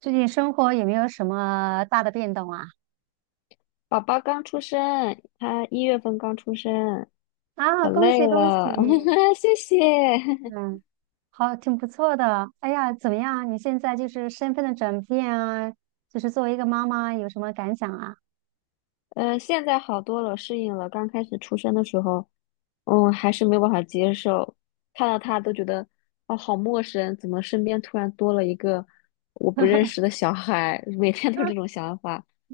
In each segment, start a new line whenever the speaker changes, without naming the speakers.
最近生活有没有什么大的变动啊？
宝宝刚出生，他一月份刚出生，
啊，
可
恭喜
累
恭喜！
了，谢谢。
嗯，好，挺不错的。哎呀，怎么样？你现在就是身份的转变啊，就是作为一个妈妈，有什么感想啊？
现在好多了，适应了。刚开始出生的时候，还是没有办法接受，看到他都觉得哦，好陌生，怎么身边突然多了一个我不认识 的小孩？每天都有这种想法，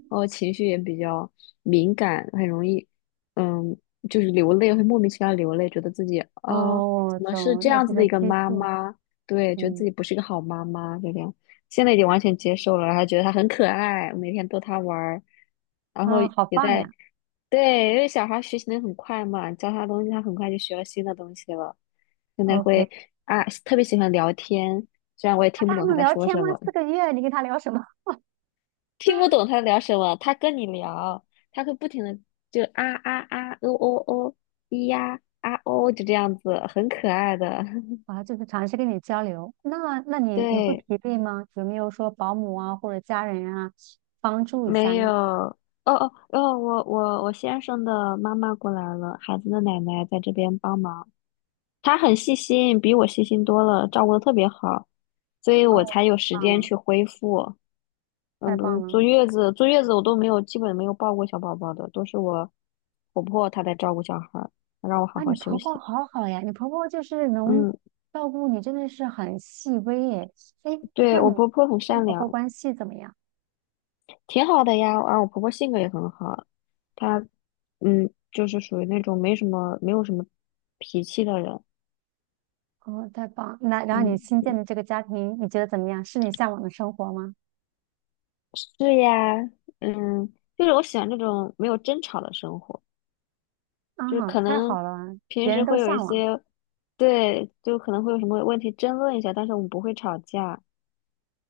然后情绪也比较敏感，很容易，嗯，就是流泪，会莫名其妙流泪，觉得自己啊，
哦，
怎么是
懂，
这
那
样
就
子
是
的一个
激
妈
素。
妈？对，觉得自
嗯，
己不是一个好妈妈，就这样。现在已经完全接受了，还觉得它很可爱，我每天逗它玩儿，然后
啊，好
也
棒
在，
呀。
对，因为小孩儿学习能很快嘛，教他东西，他很快就学了新的东西了。现在
OK，
会啊，特别喜欢聊天，虽然我也
那
听不
他还
懂他
能
在
聊
说
天吗？
什么，
四个月，你跟他聊什么？
听不懂他在聊什么，他跟你聊，他会不停的就啊啊啊，哦哦哦，咿呀啊哦，就这样子，很可爱的，
啊，就是尝试跟你交流。那，那 你你会
对。
疲惫吗？有没有说保姆啊或者家人啊帮助一下
没有，
你？
哦哦哦，我先生的妈妈过来了，孩子的奶奶在这边帮忙，她很细心，比我细心多了，照顾的特别好，所以我
哦，
才
太
有时间
棒了，
去恢复。
太
嗯，不
棒
是
了。
坐月子，坐月子我都没有，基本没有抱过小宝宝的，都是我婆婆她在照顾小孩儿，她让我好
啊，你
好休
婆婆
息。
好好呀，你婆婆就是能
嗯，
照顾你，真的是很细微耶。哎，
对，
那你
我婆婆很
跟
善
婆婆
良，
关系怎么样？
挺好的呀，而我婆婆性格也很好，她就是属于那种没有什么脾气的人。
哦，太棒！那然后你
嗯，
新建的这个家庭，你觉得怎么样？是你向往的生活吗？
是呀，嗯，就是我喜欢这种没有争吵的生活，就是
啊，
可
太
能
好了，
平
别人
时
都
会有一
向往，
些，对，就可能会有什么问题争论一下，但是我们不会吵架，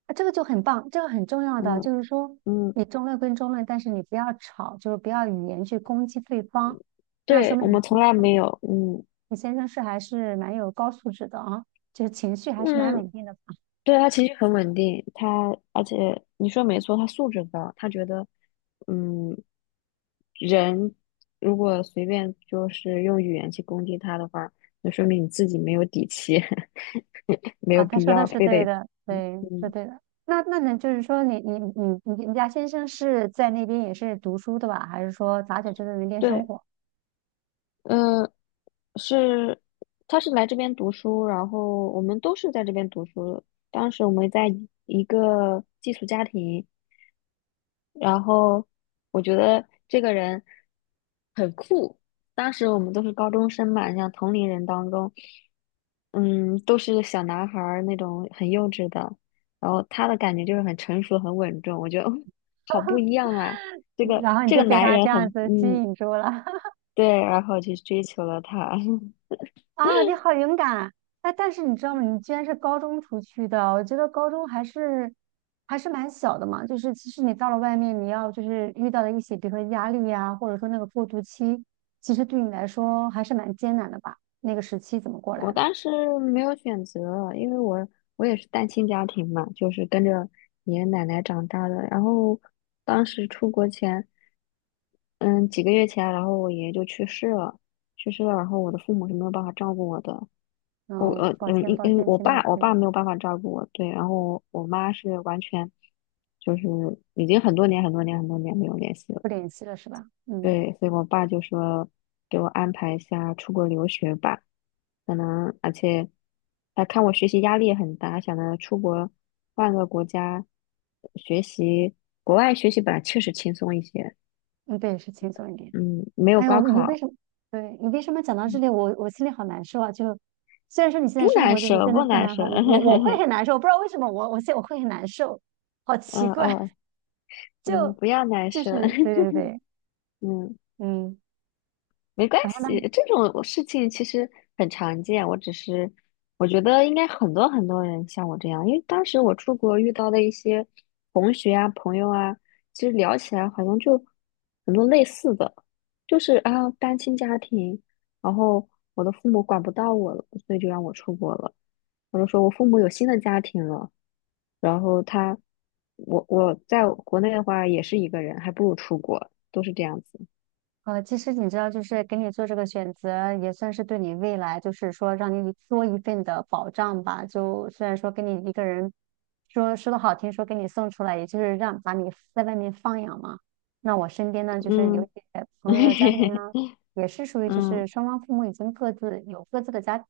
啊，这个就很棒，这个很重要的
嗯
就是说，
嗯，
你争论跟争论，但是你不要吵，就是不要语言去攻击对方。那说
对，
明
我
你
们
先
从来没有，嗯
你先生是还是蛮有高素质的啊，就是情绪还是蛮
嗯，
稳定的。
对，他情绪很稳定，而且你说没错，他素质高，他觉得，嗯，人如果随便就是用语言去攻击他的话，那说明你自己没有底气，没
啊，
有
他
必
说的
要
是
非得，
对的，
嗯，
对，是
嗯
对的。那那呢，就是说你家先生是在那边也是读书的吧？还是说咋在这边那边生
对，
活？
呃，是，他是来这边读书，然后我们都是在这边读书的，当时我们在一个寄宿家庭。然后我觉得这个人很酷。当时我们都是高中生嘛，像同龄人当中，嗯，都是小男孩儿那种很幼稚的。然后他的感觉就是很成熟、很稳重，我觉得 哦好不一样啊！这 个
然后你
这
就
个
被
男
他
人
这样
很，
子吸引住了。
对，然后去追求了他。
啊！你好勇敢啊！哎但是你知道吗？你居然是高中出去的，我觉得高中还是蛮小的嘛。就是其实你到了外面，你要就是遇到的一些，比如说压力呀、或者说那个过渡期，其实对你来说还是蛮艰难的吧？那个时期怎么过
我
来的？
当时没有选择，因为我也是单亲家庭嘛，就是跟着爷爷奶奶长大的。然后当时出国前。嗯，几个月前，然后我爷爷就去世了，去世了，然后我的父母是没有办法照顾我的，我
嗯，
呃
抱
嗯
歉，
因
抱
因为
歉，
我
听到
爸我
这里。
爸没有办法照顾我，对，然后我妈是完全就是已经很多年很多年很多年没有联系了，
不联系了是吧？嗯。
对，所以我爸就说给我安排一下出国留学吧，可能而且他看我学习压力也很大，想着出国换个国家学习，国外学习本来确实轻松一些，
嗯，对，是轻松一点。
嗯，没有
哎
高
呦，你为
考。
什么？对你为什么讲到这里，我心里好难受啊！就虽然说你现
不
在生
难
活就是
受，
真的
不
是
难
蛮
受。
好，我会 很难受，我不知道为什么我会很难受，好奇
嗯
怪，
哦，嗯，
就
不要难
就
受。
是对 对对，
嗯，
嗯。
没关
然后
系，
呢？
这种事情其实很常见。我只是，我觉得应该很多很多人像我这样，因为当时我出国遇到的一些同学啊、朋友啊，其实聊起来好像就很多类似的，就是啊，单亲家庭，然后我的父母管不到我了，所以就让我出国了。我就说我父母有新的家庭了，然后他，我在国内的话也是一个人，还不如出国，都是这样子。
呃，其实你知道，就是给你做这个选择，也算是对你未来，就是说让你多一份的保障吧。就虽然说给你一个人说说的好听，说给你送出来，也就是让把你在外面放养嘛。那我身边呢，就是有一
嗯
些朋友的家庭啊，也是属于就
嗯
是双方父母已经各自有各自的家庭，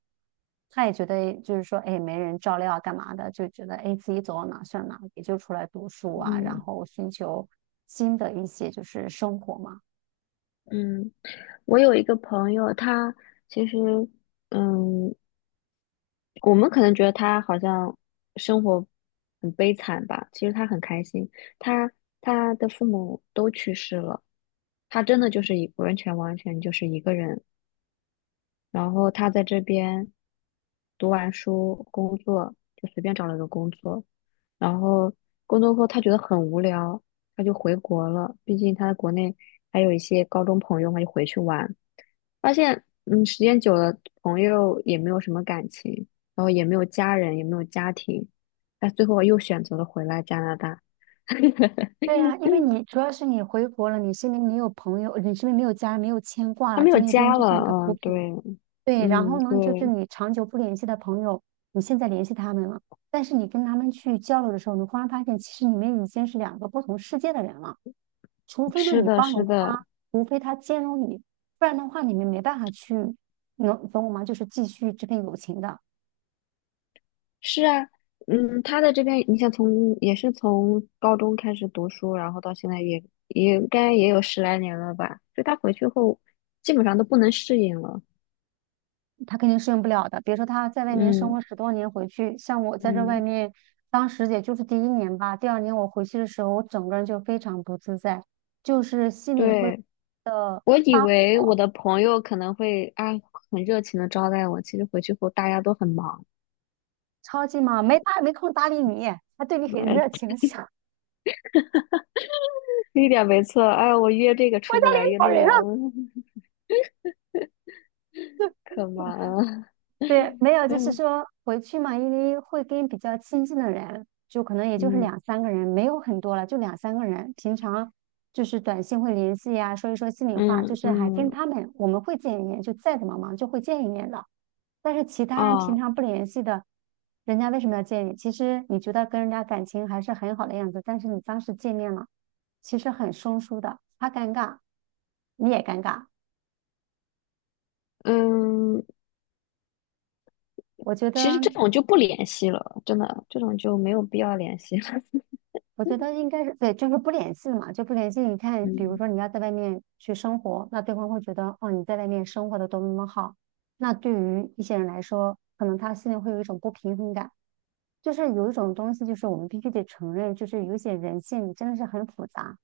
他也觉得就是说，哎，没人照料啊，干嘛的，就觉得哎自己走到哪算哪，也就出来读书啊，然
嗯
后寻求新的一些就是生活嘛。
嗯，我有一个朋友，他其实嗯，我们可能觉得他好像生活很悲惨吧，其实他很开心。他他的父母都去世了，他真的就是一完全完全就是一个人。然后他在这边读完书工作，就随便找了个工作，然后工作后他觉得很无聊，他就回国了。毕竟他在国内还有一些高中朋友嘛，就回去玩，发现时间久了，朋友也没有什么感情，然后也没有家人，也没有家庭，他最后又选择了回来加拿大。
对呀，因为你主要是你回国了，你身边没有朋友，你身边没有家人，没有牵挂
他
了，
没
在
有
那边
家
就像
了，
一个浮
嗯，对，
萍。对，然
嗯，
后呢，就是
对，
你长久不联系的朋友，你现在联系他们了，但是你跟他们去交流的时候，你忽然发现，其实你们已经是两个不同世界的人了。除非呢，
是
你
的，
包
是
容
的，
他，除非他兼容你，不然的话，你们没办法去，能懂我吗？就是继续这份友情的。
是啊，嗯，他在这边，你像也是从高中开始读书，然后到现在也应该也有十来年了吧？就他回去后，基本上都不能适应了。
他肯定适应不了的。比如说他在外面生
嗯
活十多年回去，像我在这外
嗯，
面，当时也就是第一年吧，第二年我回去的时候，我整个人就非常不自在，就是心里会
对，
的
我以
发
为我的朋友可能会啊很热情的招待我，其实回去后大家都很忙，
超级忙，没空搭理你，还对你很热
哎，
情，想
一点没错。哎，我约这个
我
出
家
不
领
来，约
导
那
人
个，
啊。
嗯，可忙了。
对，没有，就是
嗯
说回去嘛，因为会跟比较亲近的人，就可能也就是
嗯
两三个人，没有很多了，就两三个人。平常就是短信会联系呀、说一说心里话，
嗯
就是还跟
嗯，
他们我们会见一面，就再怎么忙就会见一面的。但是其他人平
哦，
常不联系的，人家为什么要见你？其实你觉得跟人家感情还是很好的样子，但是你当时见面了，其实很生疏的，他尴尬，你也尴尬。
嗯。
我觉得。
其实这种就不联系了，真的，这种就没有必要联系了。
我觉得应该是对，就是不联系了嘛，就不联系。你看，比如
嗯
说你要在外面去生活，那对方会觉得哦你在外面生活的多么多么好。那对于一些人来说，可能他心里会有一种不平衡感，就是有一种东西，就是我们必须得承认，就是有一些人性真的是很复杂。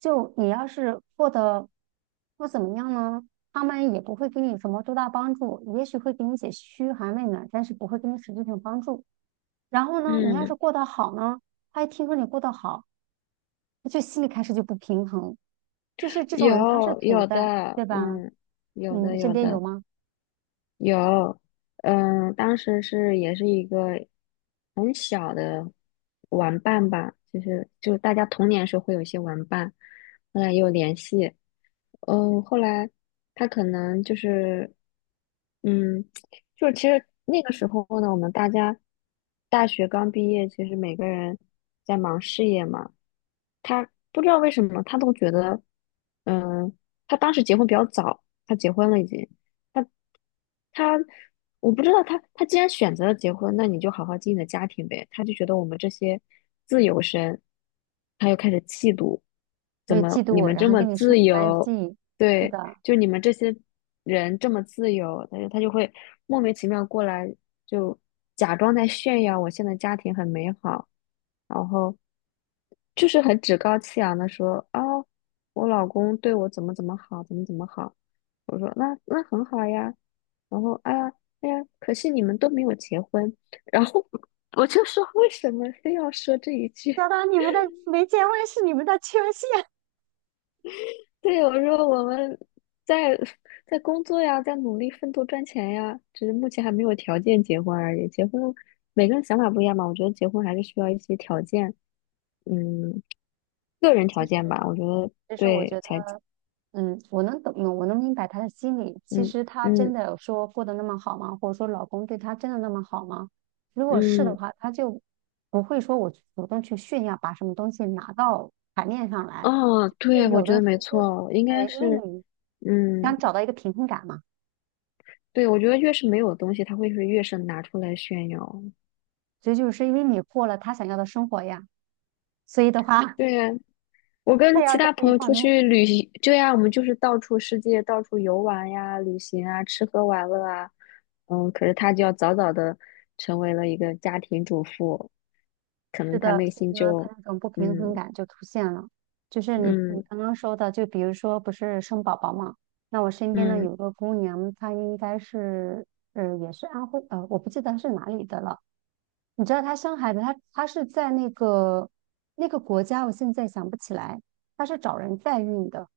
就你要是过得不怎么样呢，他们也不会给你什么多大帮助，也许会给你一些嘘寒问暖，但是不会给你实质性帮助。然后呢，你要是
嗯，
过得好呢？他一听说你过得好，他就心里开始就不平衡，就是这种人他是
有
存
有的，
在，对吧？
嗯，有
嗯，
的
身
有
边有
的
吗？
有，嗯，当时也是一个很小的玩伴吧，就是大家童年时候会有一些玩伴，后来也有联系，后来他可能就是，嗯，就是其实那个时候呢，我们大家大学刚毕业，其实每个人在忙事业嘛。他不知道为什么，他都觉得，嗯，他当时结婚比较早，他结婚了已经，他他，我不知道他既然选择了结婚，那你就好好经营你的家庭呗。他就觉得我们这些自由身，他又开始嫉妒，
他
怎
就嫉
么
妒
你
我，
们
然
这
后
么
跟你疏离
自
关
由？
系。是
对，
的，
就你们这些人这么自由，他就会莫名其妙过来，就假装在炫耀我现在家庭很美好，然后就是很趾高气扬的说啊、我老公对我怎么怎么好，怎么怎么好。我说那很好呀，然后哎呀哎呀，可惜你们都没有结婚，然后 我就说为什么非要说这一句？
小到你们的没结婚是你们的缺陷。
对，我说我们在在工作呀，在努力奋斗赚钱呀，只是目前还没有条件结婚而已。结婚每个人想法不一样嘛，我觉得结婚还是需要一些条件，嗯，个人
其
条
实
件吧，我觉得
其实我
对
觉得，
才，
嗯，我能懂，我能明白他的心理。其
嗯
实他真
嗯
的有说过得那么好吗？或者说老公对他真的那么好吗？如果是的
嗯，
话，他就不会说我主动去炫耀，把什么东西拿到台面上来。
哦，
是
对，我
有
觉
的
得
时
没
候，
错，应该
对，因为
是，
你
嗯，
想找到一个平衡感嘛，
对，我觉得越是没有东西，他会是越是拿出来炫耀。
所以就是因为你过了他想要的生活呀，所以的话
对，我
他
跟
要
其他
在这
朋
一
友
方
出
面，
去旅行，对呀，我们就是到处世界到处游玩呀、旅行啊、吃喝玩乐啊。嗯，可是他就要早早的成为了一个家庭主妇，可
是
能他
的，
内
所
心
以呢，他
就，
那种不平衡
嗯
感就出现了。就是你
嗯
刚刚说的，就比如说不是生宝宝嘛，那我身边呢
嗯，
有个姑娘，她应该是呃也是安徽呃，我不记得是哪里的了。你知道他生孩子，他是在那个那个国家，我现在想不起来，他是找人代孕的，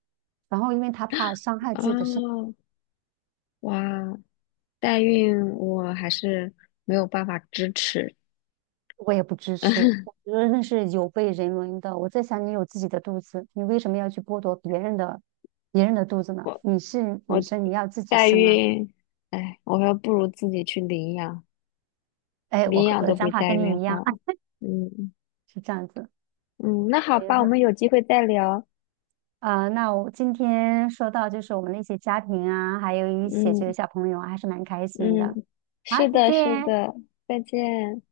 然后因为他怕伤害自己的身体，
啊哇，代孕我还是没有办法支持
我也不支持，我觉得那是有悖人伦的。我在想，你有自己的肚子，你为什么要去剥夺别人的肚子呢？
我，
你是女
我
生，你要自己
代
生啊。
孕，哎，我还不如自己去领养，
哎，我
领
和
养
我的
都
想
比
法
代
跟
孕
你一样
好，
啊，
嗯。
是这样子。
嗯，那
等
好
于
吧，我
是
们有机会再聊。
啊，那我今天说到就是我们那些家庭啊，还有一些这个
嗯
小朋友啊，还是蛮开心的。
嗯，
好，
是
再
的，是
见。
的，再见。